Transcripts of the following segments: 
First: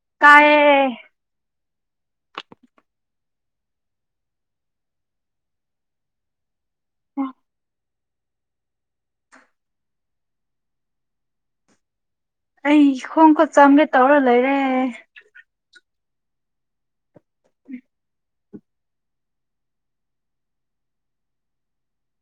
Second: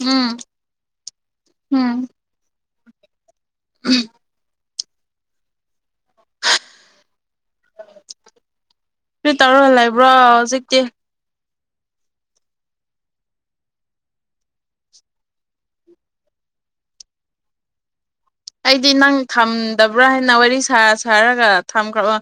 ꯎꯝ ꯀꯑ ꯎꯝ ꯑ [unintelligible] ꯀ꯭ꯔꯤꯇꯧꯔ ꯂꯩꯕ꯭ꯔꯣ ꯍꯧꯖꯤꯛꯇꯤ ꯑꯩ ꯏ ꯈꯣꯡ ꯈꯨꯠ ꯆꯥꯝꯒꯦ ꯇꯧꯔ ꯂꯩꯔꯦ ꯑꯩꯗꯤ ꯅꯪ ꯊꯝꯗꯕ꯭ꯔꯥ ꯍꯥꯏꯅ ꯋꯥꯔꯤ ꯁꯥ ꯁꯥꯔꯒ ꯊꯝꯈ꯭ꯔꯕ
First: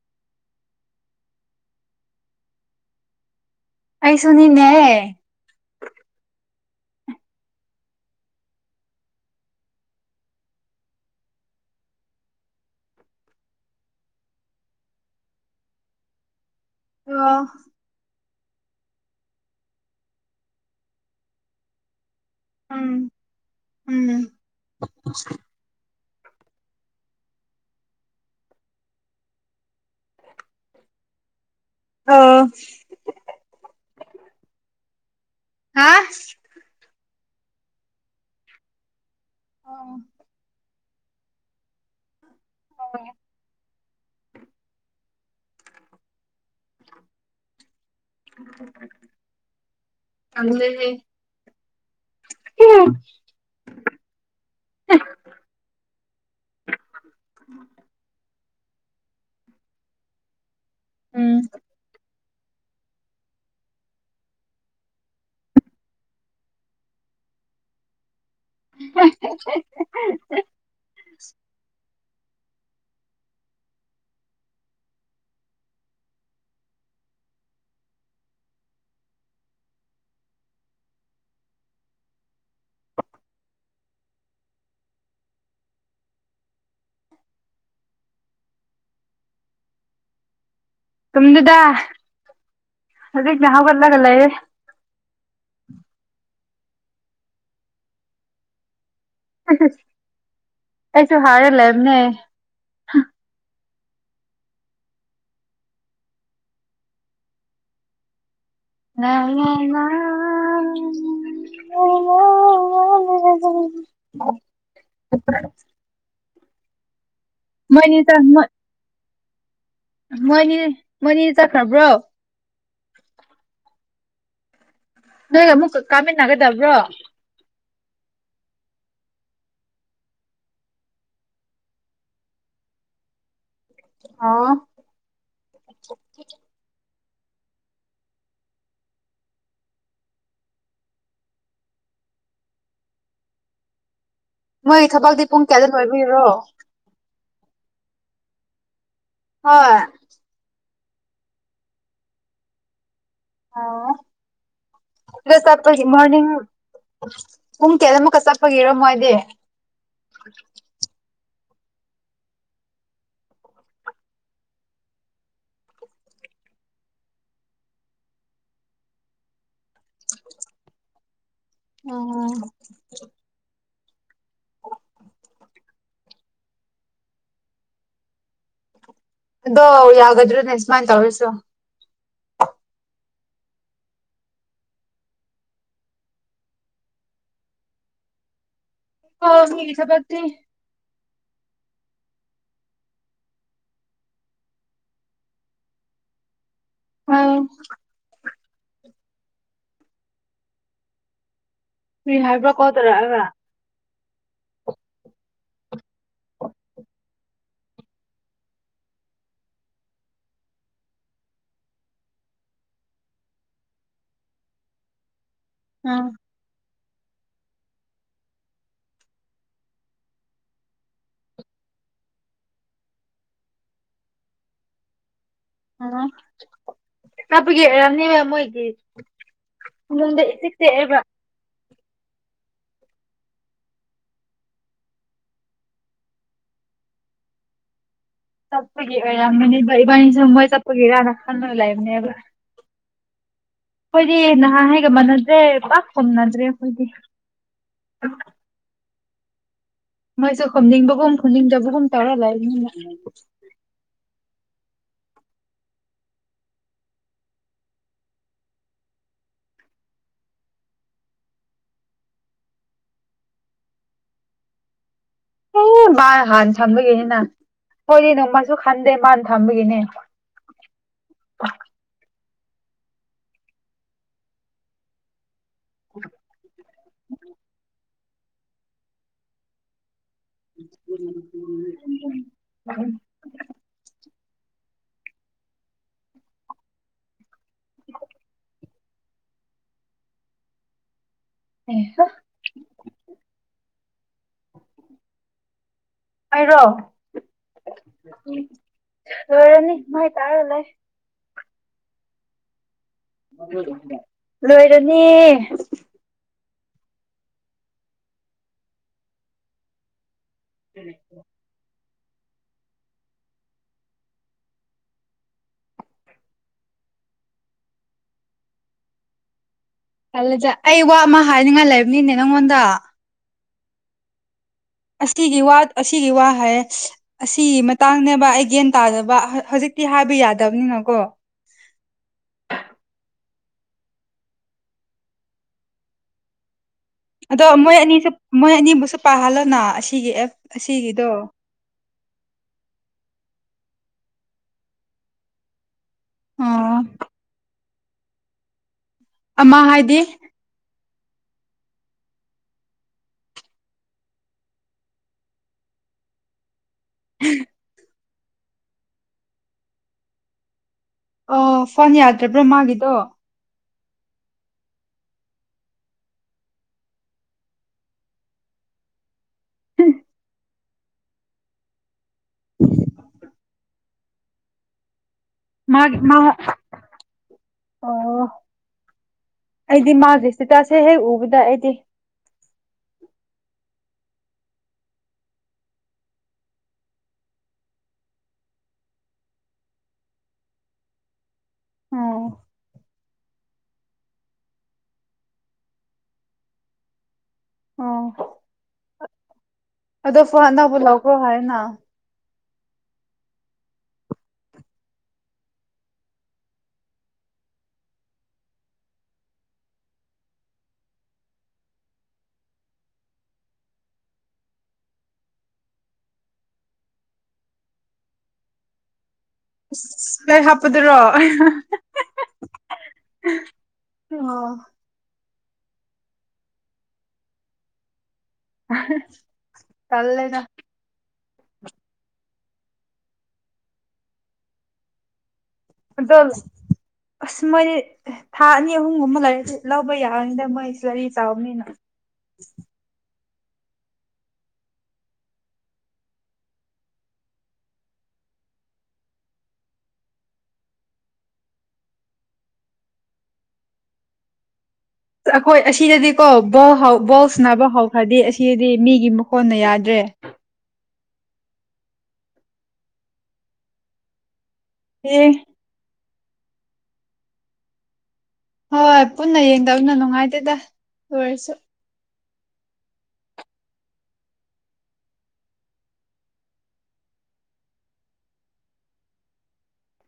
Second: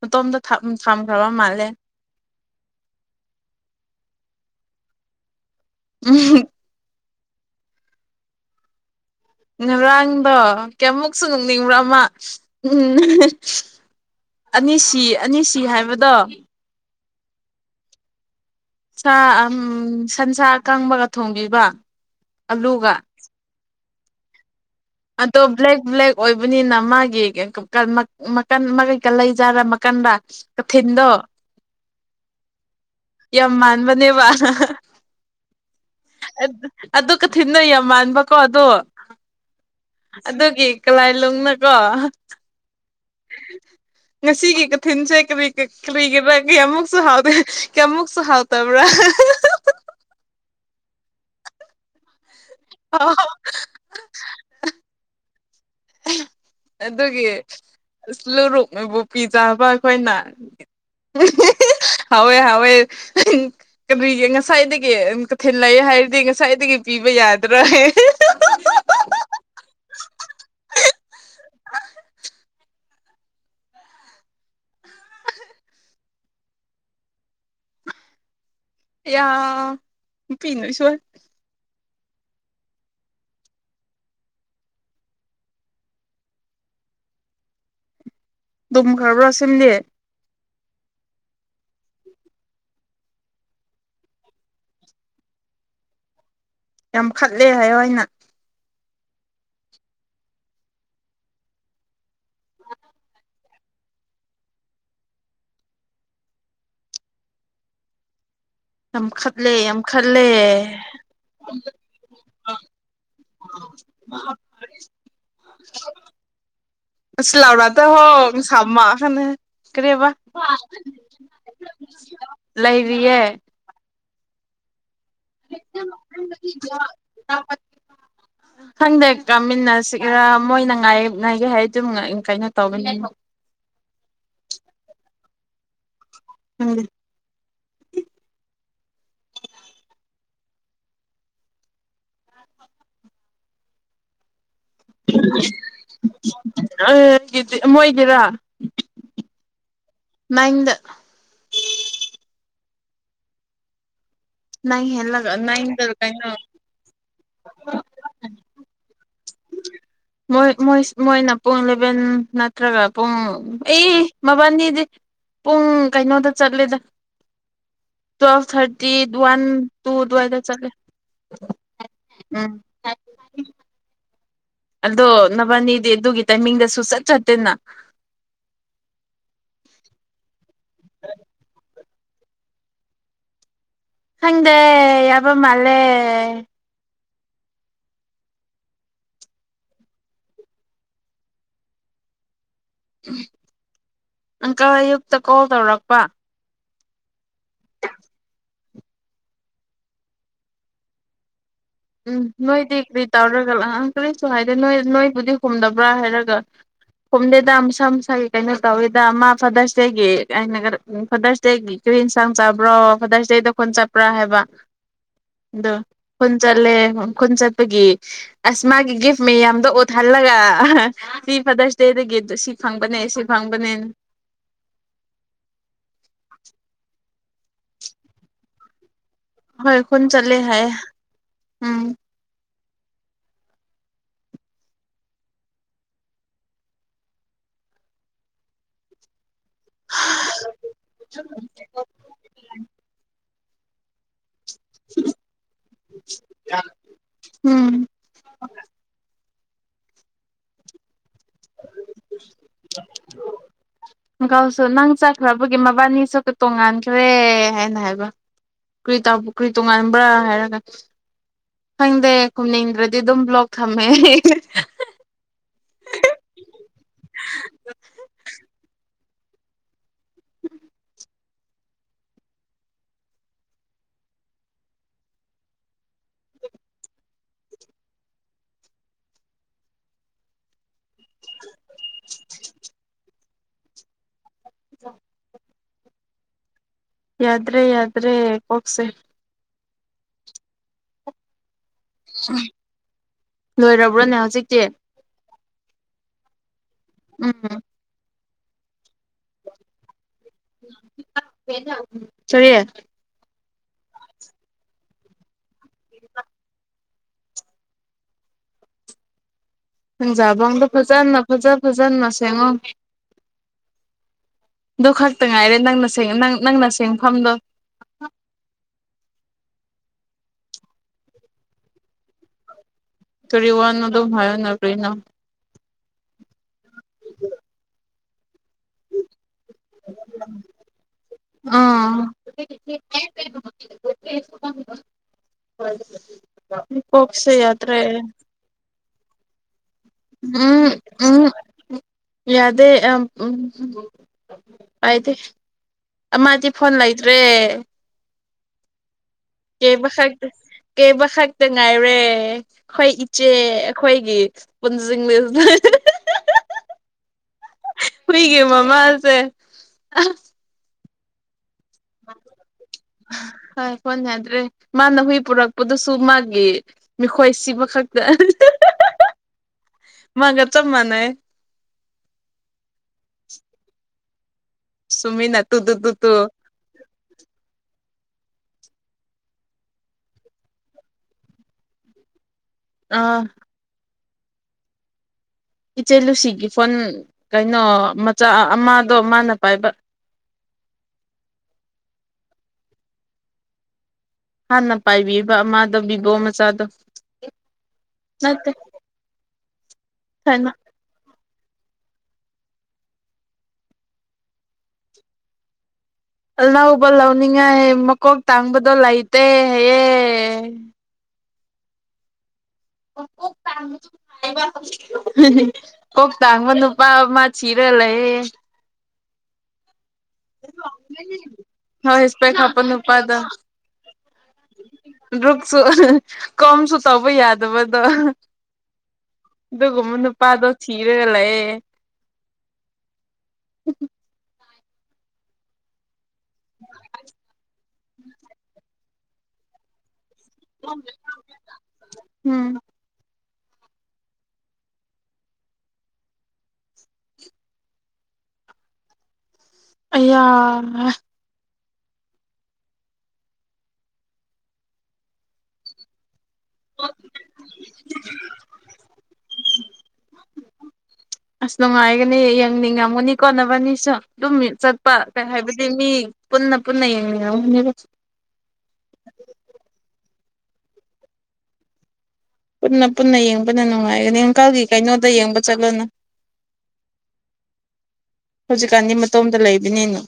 ꯃꯇꯣꯝꯇ ꯊꯝ ꯊꯝꯈ꯭ꯔꯕ ꯃꯥꯜꯂꯦ ꯑꯩꯁꯨꯅꯤꯅꯦ ꯎꯝ ꯉꯔꯥꯡꯗꯣ ꯀꯌꯥꯃꯨꯛꯁꯨ ꯅꯣꯛꯅꯤꯡꯕ꯭ꯔ ꯑꯃ ꯎꯝ ꯑꯅꯤꯁꯤ ꯑꯅꯤꯁꯤ ꯍꯥꯏꯕꯗꯣ ꯑꯣ ꯁꯥ ꯑꯝ ꯁꯟꯁꯥ ꯀꯪꯕꯒ ꯊꯣꯡꯕꯤꯕ ꯎꯝ ꯑꯗꯨꯒ ꯎꯝ ꯑꯗꯣ ꯕ꯭ꯂꯦꯛ ꯕ꯭ꯂꯦꯛ ꯑꯣꯏꯕꯅꯤꯅ ꯃꯥꯒꯤ ꯀꯩꯀꯩ ꯀꯥ ꯂꯩꯖꯥꯔ ꯃꯀꯟꯂ ꯀꯊꯤꯟꯗꯣ ꯑꯣ ꯌꯥꯝ ꯃꯥꯟꯕꯅꯦꯕ ꯍꯥ ꯑꯗꯨ ꯀ ꯊꯤꯟꯅꯩ ꯌꯥꯝ ꯃꯥꯟꯕꯀꯣ ꯑꯗꯣ ꯑꯣ ꯑꯗꯨꯒꯤ ꯀꯂꯥꯏꯂꯣꯡꯅꯀꯣ ꯍ ꯉꯁꯤꯒꯤ ꯀꯊꯤꯟꯁꯦ ꯀꯔꯤ ꯀꯔꯤꯒꯤꯔꯥ ꯀꯌꯥꯃꯨꯛꯁꯨ ꯍꯥꯎꯗꯦ ꯀꯃꯨꯛꯁꯨ ꯍꯥꯎ ꯇꯕ꯭ꯔꯥ ꯇꯜꯂꯦꯍꯦ ꯑꯣ ꯑꯗꯨꯒꯤ [unintelligible] ꯅꯣꯏꯕꯨ ꯄꯤꯖꯥꯕ ꯑꯩꯈꯣꯏꯅ ꯎꯝ ꯍꯥꯎꯋꯦ ꯍꯥꯎꯋꯦ ꯀꯩꯔꯤꯒꯤ ꯉꯁꯥꯏꯗꯒꯤ ꯀꯊꯤꯟ ꯂꯩ ꯍꯥꯏꯔꯗꯤ ꯉꯁꯥꯏꯗꯒꯤ ꯄꯤꯕ ꯌꯥꯗ꯭ꯔꯥ [unintelligible] ꯌꯥ ꯄꯤꯅꯁ ꯇꯨꯝꯈꯕ꯭ꯔꯥ ꯁꯤꯝꯂꯤ ꯇꯨꯝꯗꯗ ꯍꯧꯖꯤꯅ ꯍꯒꯠꯂꯒ ꯂꯩꯔꯦ ꯌꯥꯝ ꯈꯠꯂꯦ ꯍꯥꯏꯌꯣ ꯍꯥꯏꯅ ꯑꯩꯁꯨ ꯍꯔꯦ ꯂꯦꯝꯅꯦ ꯍꯥ ꯌꯥꯝ ꯈꯠꯂꯦ ꯌꯥꯝ ꯈꯠꯂꯦ ꯉꯣ [unintelligible] ꯁꯤ ꯂꯥꯎꯔꯗꯣ ꯍꯣꯡ ꯁꯝꯃꯈꯅ ꯀꯔꯤꯕ ꯃꯣꯏꯅꯤ ꯃꯣꯏꯅꯤ ꯆꯠꯈ꯭ꯔꯕ꯭ꯔꯣ ꯂꯩꯔꯤꯌꯦ ꯅꯣꯏꯒ ꯑꯃꯨꯛ ꯀꯥꯃꯤꯟꯅꯒꯗꯕ꯭ꯔꯣ ꯈꯪꯗꯦ ꯀꯥꯃꯤꯟꯅꯁꯤꯔ ꯃꯣꯏꯅ ꯉꯥꯏ ꯉꯒꯦ ꯍꯥꯏ ꯑꯗꯨꯝ ꯀꯩꯅꯣ ꯇꯧꯒꯅꯤ ꯑꯣ ꯈꯪꯗꯦ꯫ [unintelligible] ꯃꯣꯏ ꯊꯕꯛꯇꯤ ꯄꯨꯡ ꯀꯌꯥꯗ ꯂꯣꯏꯕꯤꯔꯣ꯫ [unintelligible] ꯃꯣꯏꯒꯤꯔꯥ ꯍꯣꯏ꯫ [unintelligible] ꯑꯥꯎ꯫ ꯅꯥꯏꯟ ꯍꯦꯜꯂꯒ ꯁꯤꯗ ꯆꯠꯄꯒꯤ ꯅꯥꯏꯟꯗ ꯃꯣꯔꯅꯤꯡ ꯀꯩꯅꯣ ꯄꯨꯡ ꯀꯌꯥꯗ ꯑꯃꯨꯛꯀ ꯆꯠꯄꯒꯤꯔꯣꯃꯣꯏꯗꯤ꯫ ꯃꯣꯏ ꯃꯣꯏ ꯃꯣꯏꯅ ꯄꯨꯡ ꯏꯂꯦꯚꯦꯟ ꯅꯠꯇ꯭ꯔꯒ ꯄꯨꯡ ꯑꯦ ꯃꯕꯥꯟꯖꯤꯗꯤ ꯄꯨꯡ ꯀꯩꯅꯣꯗ ꯆꯠꯂꯦꯗ ꯇꯨꯌꯦꯕ ꯊꯥꯔꯇꯤ꯫ ꯗꯨ ꯋꯥꯟ ꯇꯨꯗꯨꯋꯥꯏꯗ ꯆꯠꯂꯦ [unintelligible] ꯎꯝ ꯑꯗꯣ ꯅꯕꯥꯅꯤꯗꯤ ꯑꯗꯨꯒꯤ ꯇꯥꯏꯃꯤꯡꯗꯁꯨ ꯁꯨꯆꯠ ꯆꯠꯇꯦꯅ꯫ ꯑꯗꯣ ꯌꯥꯒꯗ꯭ꯔꯅꯦ꯫ ꯃꯥꯏ ꯇꯧꯔꯁꯤꯔꯣ꯫ ꯈꯪꯗꯦ ꯌꯥꯕ ꯃꯥꯜꯂꯦ꯫ [unintelligible] ꯑꯪꯀꯜ ꯑꯌꯨꯛꯇ ꯀꯣꯜ ꯇꯧꯔꯛꯄ꯫ ꯑꯧ ꯀꯔꯤ ꯎꯝ ꯍꯥꯏꯕ꯭ꯔꯥ ꯀꯣꯜ ꯅꯣꯏꯗꯤ ꯀꯔꯤ ꯇꯧꯔꯛꯑꯒ ꯇꯧꯔꯒ ꯂꯥꯛꯑ꯫ ꯀꯔꯤꯁꯨ ꯍꯥꯏꯗꯦ ꯅꯣꯏ ꯅꯣꯏꯕꯨꯗꯤ ꯍꯨꯝꯗꯕ꯭ꯔ ꯍꯥꯏꯔꯒ ꯈꯨꯝꯗꯦꯗ ꯃꯁꯥ ꯃꯁꯥꯒꯤ ꯀꯩꯅꯣ ꯇꯧꯋꯤꯗ ꯃꯥ ꯐꯥꯗꯔꯁꯗꯦꯒꯤ [unintelligible] ꯐꯥꯗꯔꯁꯗꯦꯒꯤ ꯀꯔꯤ ꯑꯦꯟꯁꯥꯡ ꯆꯥꯕ꯭ꯔꯣ ꯐꯥꯗꯔꯁꯗꯦꯗ ꯈꯨꯟ ꯆꯠꯄ꯭ꯔꯥ ꯍꯥꯏꯕ꯫ ꯗꯣ ꯎꯝ ꯄꯨꯟ ꯆꯠꯂꯦ ꯈꯨꯟ ꯆꯠꯄꯒꯤ ꯑꯁ ꯃꯥꯒꯤ ꯒꯤꯄ ꯃꯌꯥꯝꯗꯣ ꯑꯣꯠꯍꯜꯂꯒ ꯁꯤ ꯐꯥꯗꯔꯁ ꯗꯦꯗꯒꯤ ꯁꯤ ꯐꯪꯕꯅꯦ ꯁꯤ ꯐꯪꯕꯅꯦ [unintelligible] ꯀꯞꯄꯒꯤ ꯑꯣꯏꯔꯝꯅꯤꯕ ꯃꯣꯏꯒꯤ꯫ ꯍꯣꯏ ꯈꯨꯟ ꯏꯃꯨꯡꯗ ꯆꯠꯂꯦ ꯏꯆꯤꯛ ꯍꯥꯏꯌꯦ꯫ ꯆꯤꯛꯑꯦꯕ ꯎꯝ꯫ ꯇꯞꯄꯒꯤ ꯑꯣꯏ ꯌꯥꯝꯕꯅꯤꯕ ꯏꯕꯥꯏꯅꯤꯖꯨ ꯃꯣꯏ ꯆꯠꯄꯒꯤꯔꯅ ꯈꯟꯗꯨꯅ ꯂꯩꯕꯅꯦꯕ꯫ ꯈꯣꯏꯗꯤ ꯅ ꯍꯥꯉꯩꯒ ꯃꯥꯟꯅꯗꯦ ꯄꯥꯛꯀꯨꯝꯅꯗ꯭ꯔꯦ ꯑꯩꯈꯣꯏꯗꯤ꯫ ꯎꯝ ꯃꯣꯏꯁꯨ ꯀꯨꯝꯅꯤꯡꯕꯒꯨꯝꯦ ꯀꯨꯝꯅꯤꯡꯗꯕꯒꯨꯝ ꯇꯧꯔ ꯂꯩꯔꯃꯤꯅ꯫ ꯃꯀꯥꯎꯁꯨ ꯅꯪ ꯆꯠꯈ꯭ꯔꯕꯒꯤ ꯃꯕꯥꯅꯤ ꯆꯠꯕ ꯇꯣꯡꯉꯥꯟꯈ꯭ꯔꯦ ꯍꯥꯏꯅ ꯍꯥꯏꯕ ꯀꯔꯤꯇꯧ ꯀꯔꯤ ꯇꯣꯉꯥꯟꯕ꯭ꯔ ꯍꯥꯏꯔꯒ ꯈꯪꯗꯦ ꯈꯨꯝꯅꯤꯡꯗ꯭ꯔꯗꯤ ꯑꯗꯨꯝ ꯕ꯭ꯂꯣꯛ ꯊꯝꯃꯦ꯫ ꯃꯥ ꯍꯥꯟꯅ ꯊꯝꯕꯒꯤ ꯑꯩꯅ ꯈꯣꯏꯗꯤ ꯅꯣꯡꯃꯖꯨ ꯈꯟꯗꯦ ꯃꯥ ꯊꯝꯕꯒꯤꯅꯦ꯫ ꯑ [inaudible] ꯎꯝ [inaudible] ꯌꯥꯗ꯭ꯔꯦ ꯌꯥꯗ꯭ꯔꯦ ꯀꯣꯛꯁꯦ ꯑꯦ ꯂꯣꯏꯔꯕꯔꯕ ꯄꯨ꯭ꯔꯅꯦ ꯍꯧꯖꯤꯛꯇꯤ ꯑꯣꯏꯔꯣ ꯎꯝ ꯎ ꯍ ꯔꯅꯤ ꯃꯥꯥꯏ ꯎꯝ ꯁꯔꯤ ꯂꯣꯏꯔꯅꯤ [unintelligible] ꯎꯝ ꯐꯖꯥꯥꯡꯗꯣ ꯐꯖꯥꯅꯅ ꯐꯖꯥ ꯐꯖ ꯆꯥꯟꯁꯦꯉ ꯑꯗꯨ ꯈꯛꯇ ꯉꯥꯏꯔꯦ ꯅꯪꯅꯪ ꯅꯪꯅ ꯁꯦꯡꯐꯝꯗꯣ ꯈꯜꯂꯖ ꯑꯩ ꯋꯥ ꯑꯃ ꯍꯥꯏꯅꯤꯡꯉꯥꯏ ꯂꯩꯕꯅꯤꯅꯦ ꯅꯪꯉꯣꯟꯗ ꯇ ꯋꯥꯅ ꯑꯗꯨꯣ ꯍꯥꯏꯌꯅ ꯑꯁꯤꯒꯤ ꯋꯥꯠ ꯑꯁꯤꯒꯤ ꯋꯥ ꯍꯥꯏ ꯑꯁꯤꯒꯤ ꯃꯇꯥꯡꯅꯦꯕ ꯑꯩ ꯒ꯭ꯌꯥꯟ ꯇꯥꯗꯕ ꯍꯧꯖꯤꯛꯇꯤ ꯍꯥꯏꯕ ꯌꯥꯗꯕꯅꯤꯅꯀꯣ ꯑꯥ [unintelligible] ꯑꯗꯣ ꯃꯣꯏ ꯌꯥꯗ꯭ꯔꯦ ꯑꯅꯤꯁꯨ ꯃꯣꯏ ꯑꯅꯤꯕꯨꯁꯨ ꯄꯍꯜꯣꯅ ꯑꯁꯤ ꯎꯝ ꯎꯝ ꯌꯥꯗꯦ ꯑ ꯎꯝ ꯑꯥꯏꯗꯤ ꯗꯤ ꯐꯣꯟ ꯑꯣ ꯂꯩꯇ꯭ꯔꯦ ꯑꯃ ꯀꯦꯕ ꯍꯥꯏꯗꯤ ꯈꯛꯇ ꯀꯦꯕ ꯈꯛꯇ ꯉꯥꯏꯔꯦ ꯑꯩꯈꯣꯏ ꯏꯆꯦ ꯑꯩꯈꯣꯏꯒꯤ ꯄꯨꯟꯁꯤꯡꯂꯤꯅ ꯎꯝ ꯍꯣꯏꯒꯦꯃ ꯃꯥꯁꯦ ꯑꯣ ꯐꯣꯟ ꯌꯥꯗ꯭ꯔ ꯄꯨ꯭ꯔ ꯃꯥꯒꯤꯗꯣ ꯁꯣꯟꯅꯗ꯭ꯔꯦ ꯃꯥꯅ ꯍꯨꯏ ꯄꯨꯔꯛꯄꯗꯨꯁꯨ ꯃꯥꯒꯤ ꯃꯤꯈꯣꯏ ꯁꯤꯕ ꯈꯛꯇ ꯃꯥꯒ ꯆꯞ ꯃꯥꯟꯅꯩ ꯎꯝ ꯇꯃꯤ ꯅꯅꯥ ꯇꯨ ꯇ ꯇꯨ ꯃꯥꯒꯤ ꯇ ꯃꯥ ꯑꯣ ꯑꯩꯗꯤ ꯃꯥꯁꯦ ꯏꯁꯇꯤꯇꯥꯁꯦ ꯍꯦꯛ ꯎꯕꯗ ꯑꯩꯗꯤ ꯑꯥ ꯏꯆꯦ ꯂꯨꯁꯤꯒꯤ ꯐꯣꯟ ꯀꯩꯅꯣ ꯃꯆꯥ ꯑꯃꯗꯣ ꯃꯥꯅ ꯄꯥꯏꯕ ꯑꯣ ꯍꯥꯟꯅ ꯄꯥꯏꯕꯤꯕ ꯃꯥꯗꯕꯤꯕꯣ ꯃꯆꯥꯗ ꯑꯣ ꯅꯠꯇ ꯑꯗꯣ ꯐꯨꯍꯅꯕꯨ ꯂꯧꯀꯣ ꯍꯥꯏꯅ ꯑ ꯑꯅꯧꯕ ꯂꯧꯅꯤꯡꯉꯥꯏ ꯃꯀꯣꯛ ꯇꯥꯡꯕꯗꯣ ꯂꯩꯇꯦ ꯍꯌꯦꯦ ꯄ ꯊ ꯃ ꯑꯗꯨ ꯄꯥ ꯃꯥ ꯁꯤꯤꯔꯦ ꯂꯩ ꯏꯁ ꯂꯥꯏꯔꯤꯛ ꯍꯥꯞꯄꯗꯨꯔꯣ ꯍ ꯍꯁꯄ ꯈꯥꯄ ꯅꯨꯄꯥꯗ ꯑꯣ ꯁ ꯀꯝꯁꯨ ꯇꯧꯕ ꯌꯥꯗꯕꯗꯣ ꯑꯗꯨꯒꯨꯝꯕ ꯅꯨꯄꯥꯗꯣ ꯇꯜꯂꯦꯗ ꯊꯤꯔꯒ ꯂꯩꯌꯦ [inaudible] ꯑꯗꯣ ꯑꯁ ꯃꯅ ꯊꯥꯅꯤ ꯍꯣꯡꯒꯨꯝ ꯂꯩꯔ ꯂꯥꯎꯕ ꯌꯥ ꯀꯗ ꯃꯣꯏꯁꯨ ꯂꯔꯤ ꯆꯥꯎꯅꯤꯅ ꯎꯝ ꯑꯌꯥ ꯑꯩꯈꯣꯏ ꯑꯁꯤꯗꯗꯤꯀꯣ ꯕ ꯕꯣꯜ ꯁꯅꯕ ꯍꯧꯈ꯭ꯔꯗꯤ ꯑꯁꯤꯗꯤ ꯃꯤꯒꯤ ꯃꯈꯣꯟꯅ ꯌꯥꯗ꯭ꯔꯦ ꯑꯁ ꯅꯨꯡꯉꯥꯏꯒꯅꯤ ꯌꯦꯡꯅꯤꯡꯉꯝꯒꯅꯤ ꯀꯣꯟꯠꯅꯕꯅꯤꯁꯨ ꯑꯗꯨꯝ ꯆꯠꯄ ꯑꯦ ꯀꯩ ꯍꯥꯏꯕꯗꯤ ꯃꯤ ꯄꯨꯟꯅ ꯄꯨꯟꯅ ꯌꯦꯡꯅꯤ ꯗ ꯑꯣꯏꯣꯏꯁꯨ ꯄꯨꯟꯅ ꯄꯨꯟꯅ ꯌꯦꯡꯕꯅ ꯅꯨꯡꯉꯥꯏꯒꯅꯤ ꯏꯪꯀꯜꯒꯤ ꯀꯩꯅꯣꯗ ꯌꯦꯡꯕ ꯆꯠꯂꯣꯅ ꯍꯧꯖꯤꯛꯀꯥꯟꯗꯤ ꯃꯇꯣꯝꯗ ꯂꯩꯕꯅꯤꯅ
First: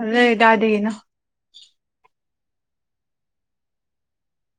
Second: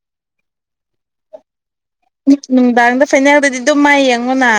ꯑꯗꯦꯗꯗꯤꯒꯅ ꯅꯨꯡꯗꯥꯡꯗ ꯐꯥꯏꯅꯦꯜꯗꯗꯤ ꯑꯗꯨꯝ ꯃꯥꯏ ꯌꯦꯡꯉꯣꯅ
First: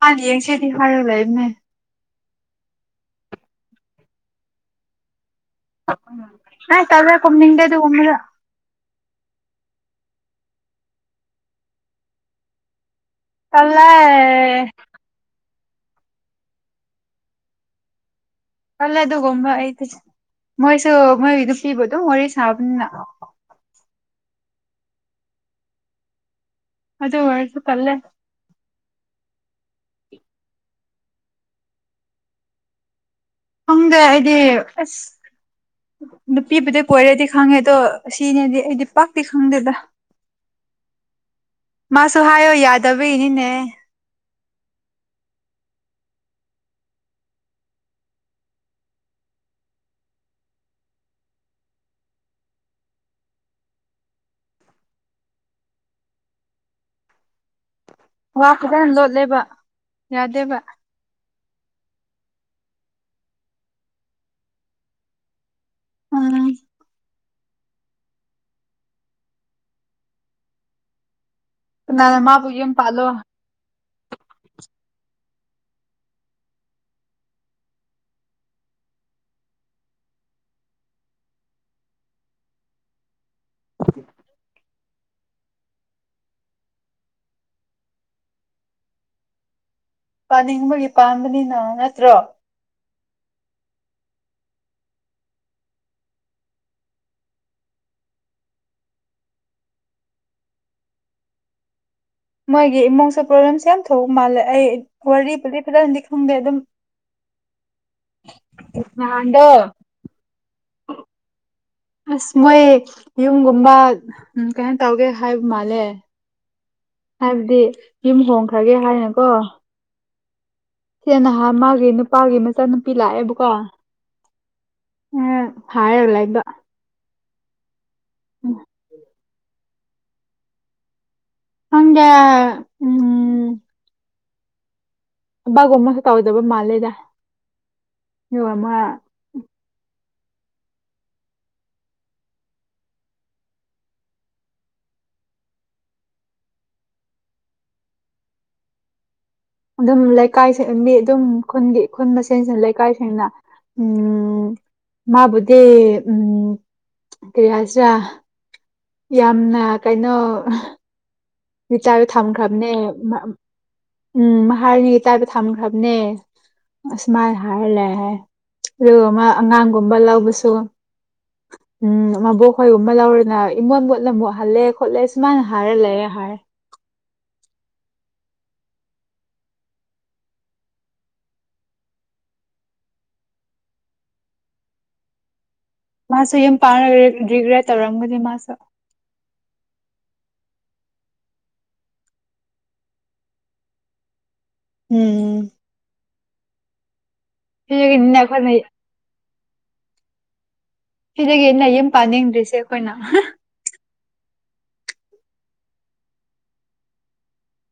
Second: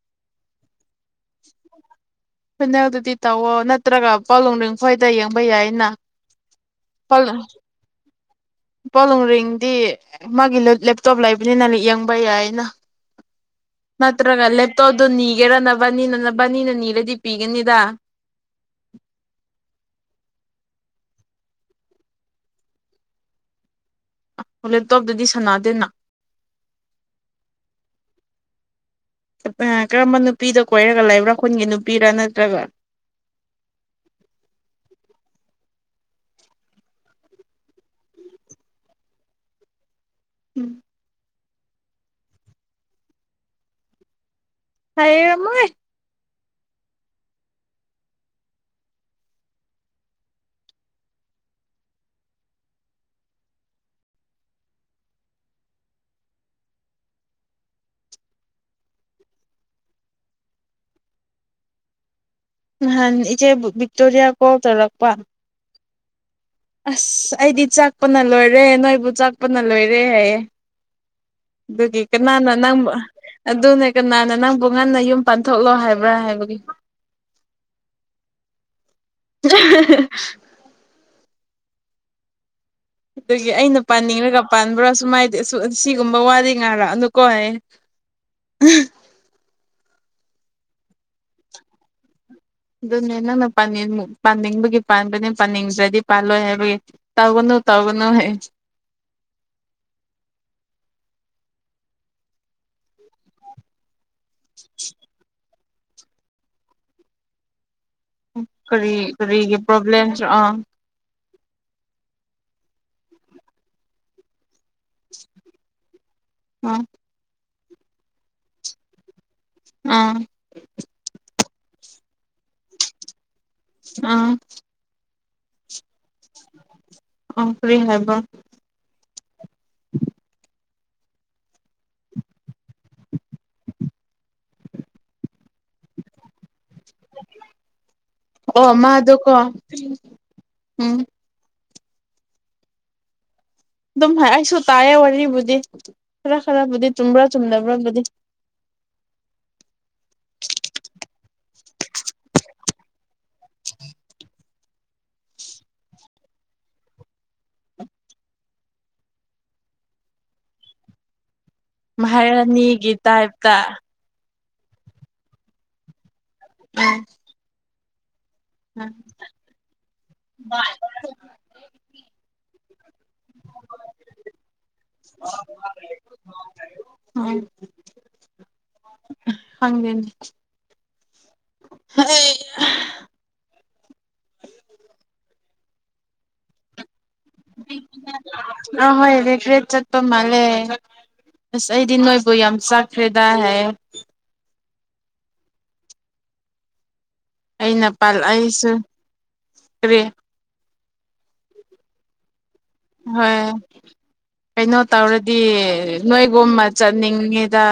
ꯍꯅꯤ ꯌꯦꯡꯁꯦꯗꯤ ꯐꯥꯔ ꯂꯩꯃꯦ ꯐꯤꯅꯜꯗꯨꯗꯤ ꯇꯧꯋꯣ ꯅꯠꯇ꯭ꯔꯒ ꯄꯣꯂꯣꯡ ꯡꯐꯣꯏꯗ ꯌꯦꯡ ꯅ ꯇꯔꯦꯅꯤꯗꯦ ꯑꯗꯨ ꯎꯃꯗ ꯄꯣꯂꯨꯡꯔꯤꯡꯗꯤ ꯃꯥꯒꯤ ꯂꯦꯞꯇꯣꯞ ꯂꯩꯕꯅꯤꯅ ꯌꯦꯡꯕ ꯌꯥꯏꯅ ꯇꯜꯂꯦ ꯃꯥꯠꯇ꯭ꯔꯒꯂꯦ ꯇ ꯑꯗꯨ ꯅꯒꯦꯔ ꯅ ꯕꯥꯅꯤꯅꯕꯥꯅꯤꯅ ꯅꯤꯔꯗꯤ ꯄꯤꯒꯅꯤꯗ ꯈꯜꯂ ꯑꯗꯨꯒꯨꯝꯕ ꯑꯩ ꯃꯣꯏꯁꯨ ꯃꯣꯏꯒꯤꯗꯨ ꯄꯤꯕꯗꯣ ꯋꯥꯔꯤ ꯁꯥꯕꯅꯤꯅ ꯂꯦꯞꯇꯣꯞꯇꯗꯤ ꯁꯥꯟꯅꯗꯦꯅ ꯑꯗ ꯋꯥꯔꯁꯨꯇꯂꯦ ꯀꯔꯝꯕ ꯅꯨꯄꯤꯗ ꯀꯣꯏꯔꯒ ꯂꯩꯕ꯭ꯔꯥ ꯈꯨꯨꯟꯒꯤ ꯅꯨꯄꯤꯔ ꯅꯠꯇ꯭ꯔꯒ ꯈꯪꯗꯦ ꯑꯩꯗꯤ ꯑꯁ ꯅꯨꯄꯤꯕꯨꯗꯤ ꯀꯣꯏꯔꯗꯤ ꯈꯪꯉꯦ ꯑꯗꯣ ꯁꯤꯅꯦꯗꯤ ꯑꯩꯗꯤ ꯄꯥꯛꯇꯤ ꯈꯪꯗꯦꯗ ꯎꯝ ꯃꯥꯁꯨ ꯍꯥꯏꯌꯣ ꯌꯥꯗꯕ ꯏꯅꯤꯅꯦ ꯍꯥꯏ ꯑꯃꯣꯏ ꯋꯥ ꯈꯤꯇꯪ ꯂꯣꯠꯂꯦꯕ ꯌꯥꯗꯦꯕ ꯅꯍꯥꯟ ꯏꯆꯦ ꯕꯤꯛꯇꯣꯔꯤꯌꯥ ꯀꯥꯎ ꯇꯧꯔꯛꯄ ꯑ ꯑꯁ ꯑꯩꯗꯤ ꯆꯥꯛꯄꯅ ꯂꯣꯏꯔꯦ ꯅꯣꯏꯕꯨ ꯆꯥꯛꯄꯅ ꯂꯣꯏꯔꯦ ꯍꯥꯏ ꯑꯗꯨꯒꯤ ꯃꯥꯕꯨ ꯀꯅꯥꯅ ꯌꯨꯝ ꯅꯪ ꯄꯥꯜꯂꯣ ꯑꯗꯨꯅꯦ ꯀꯅꯥꯅ ꯅꯪꯕꯨ ꯉꯟꯅ ꯌꯨꯝ ꯄꯥꯟꯊꯣꯛꯂꯣ ꯍꯥꯏꯕ꯭ꯔꯥ ꯍꯥꯏꯕꯒꯤ ꯑꯗꯒꯤ ꯑꯩꯅ ꯄꯥꯅꯤꯡꯉꯒ ꯄꯥꯟꯕ꯭ꯔꯥ ꯁꯨꯃꯥꯏꯗꯤꯦ ꯑꯁꯤꯒꯨꯝꯕ ꯋꯥꯗꯤ ꯉꯥꯏꯔꯛꯑꯅꯨꯀꯣ ꯍꯥꯏ ꯄꯥꯅꯤꯡꯕꯒꯤ ꯄꯥꯝꯕꯅꯤꯅ ꯅꯠꯇ꯭ꯔꯣ ꯑꯗꯨꯅꯦ ꯅꯪꯅꯅꯤꯡ ꯄꯥꯅꯤꯡꯕꯒꯤ ꯄꯥꯟꯕꯅꯦ ꯄꯥꯅꯤꯡꯗ꯭ꯔꯗꯤ ꯄꯥꯜꯂꯣꯏ ꯍꯥꯏꯕꯒꯤ ꯇꯧꯒꯅꯨ ꯇꯧꯒꯅꯨ ꯍꯥꯏ ꯃꯥꯣꯏꯒꯤ ꯏꯃꯨꯡꯁ꯭ꯔꯣꯕ꯭ꯂꯦꯝꯁ ꯊꯣꯛ ꯃꯥꯜꯂꯦ ꯑꯩ ꯋꯥꯔꯤ ꯈꯤꯇꯅꯗꯤ ꯈꯨꯝꯗꯦ ꯑꯗꯨꯝ ꯀꯔꯤ ꯅꯍꯥꯟꯗꯣ ꯀꯔꯤꯒꯤ ꯄ꯭ꯔꯣꯕ꯭ꯂꯦꯝꯁ ꯑꯥ ꯑꯁ ꯃꯣꯏ ꯌꯨꯝꯒꯨꯝꯕ ꯀꯩꯅ ꯇꯧꯒꯦ ꯍꯥꯏꯕ ꯃꯥꯜꯂꯦ ꯎꯝ ꯑꯗꯨꯗꯤ ꯌꯨꯝ ꯍꯣꯡꯈ꯭ꯔꯒꯦ ꯍꯥꯏꯅꯀꯣ ꯑꯥ ꯁꯤꯦ ꯅꯍꯥꯟ ꯃꯥꯒꯤ ꯅꯨꯄꯥꯒꯤ ꯃꯆꯥꯅꯨꯄꯤ ꯂꯥꯛꯑꯦꯕꯀꯣ ꯑꯥ ꯎꯝ ꯍꯥꯏꯔꯂꯥꯏꯗꯣ ꯑꯣ ꯐꯔꯤ ꯍꯥꯏ ꯋꯥ [inaudible] ꯑꯗ ꯎꯝ ꯕꯒꯨꯝꯃꯁ ꯇꯧꯗꯕ ꯃꯥꯂꯦ ꯑꯣ ꯃꯥꯗ ꯀ ꯎꯝ ꯑꯗꯨꯝ ꯑꯩꯁꯨ ꯇꯥꯏꯌꯦ ꯋꯥꯔꯤꯕꯨꯗꯤ ꯈꯔ ꯈꯔꯕꯨꯗꯤ ꯆꯨꯝꯕ꯭ꯔꯥ ꯆꯨꯝꯗꯕ꯭ꯔꯥꯕꯨꯗꯤ ꯑꯗꯨꯝ ꯂꯩꯀꯥꯏꯁꯤ ꯃꯤ ꯑꯗꯨꯝ ꯈꯨꯟꯒꯤ ꯈꯨꯟ ꯃꯦꯟꯁꯤ ꯂꯩ ꯀꯥꯏ ꯁꯦꯡꯅꯥ ꯎꯝ ꯃꯥꯕꯨꯗꯦ ꯎꯝ ꯀꯔꯤꯌꯥꯆꯥ ꯌꯥꯝꯅ ꯀꯩꯅꯣ ꯃꯤ ꯆꯆꯥꯁꯨ ꯊꯝꯈ꯭ꯔꯕꯅꯦ ꯃꯍꯥꯔꯥꯅꯤꯒꯤ ꯇꯥꯏꯞꯇ ꯎꯝ ꯍꯔꯅꯤꯒꯤ ꯇꯥꯏꯕ ꯊꯝꯃꯟꯈ꯭ꯔꯕꯅꯦ ꯑꯁꯃꯜ ꯍꯔꯂ ꯎ ꯑꯗꯨ ꯑꯃ ꯑꯉꯥꯡꯒꯨꯝꯕ ꯂꯧꯕꯁꯨ ꯎꯝꯣꯛ ꯍꯣꯏꯒꯨꯝꯕ ꯂꯥꯎꯔꯦ ꯏꯃꯣꯠ ꯃꯣꯠꯅ ꯑꯃꯨꯛ ꯍꯜꯂꯦ ꯈꯣꯠꯂꯦ ꯁꯨꯃꯥꯏꯅ ꯍꯥꯏꯔ ꯂꯩꯔꯦ ꯍꯥꯏꯔꯦ ꯍꯪ ꯃꯥꯁꯨ ꯌꯥꯝ ꯄꯥ ꯑ ꯍꯣꯏ ꯔꯤꯒ꯭ꯔꯠ ꯆꯠ ꯆꯠꯄ ꯃꯥꯜꯂꯦ ꯑꯁ ꯑꯩꯗꯤ ꯅꯣꯏꯕꯨ ꯌꯥꯝ ꯆꯥꯛꯈ꯭ꯔꯦꯗ ꯍꯥꯏ꯫ ꯎꯝ꯫ ꯑꯩꯅ ꯁꯤꯗꯒꯤꯅꯤꯅ ꯑꯩꯈꯣꯏꯅ ꯄꯥꯜꯑꯥꯏꯁꯨ ꯀꯔꯤ ꯁꯤꯗꯒꯤ ꯑꯩꯅ ꯌꯨꯝ ꯄꯥꯅꯤꯡꯗꯔꯤꯁꯦ꯫ ꯍꯣꯏ꯫ [unintelligible] ꯀꯩꯅꯣ ꯇꯧꯔꯗꯤ ꯅꯣꯏꯒꯨꯅ ꯆꯠꯅꯤꯡꯉꯤꯗ꯫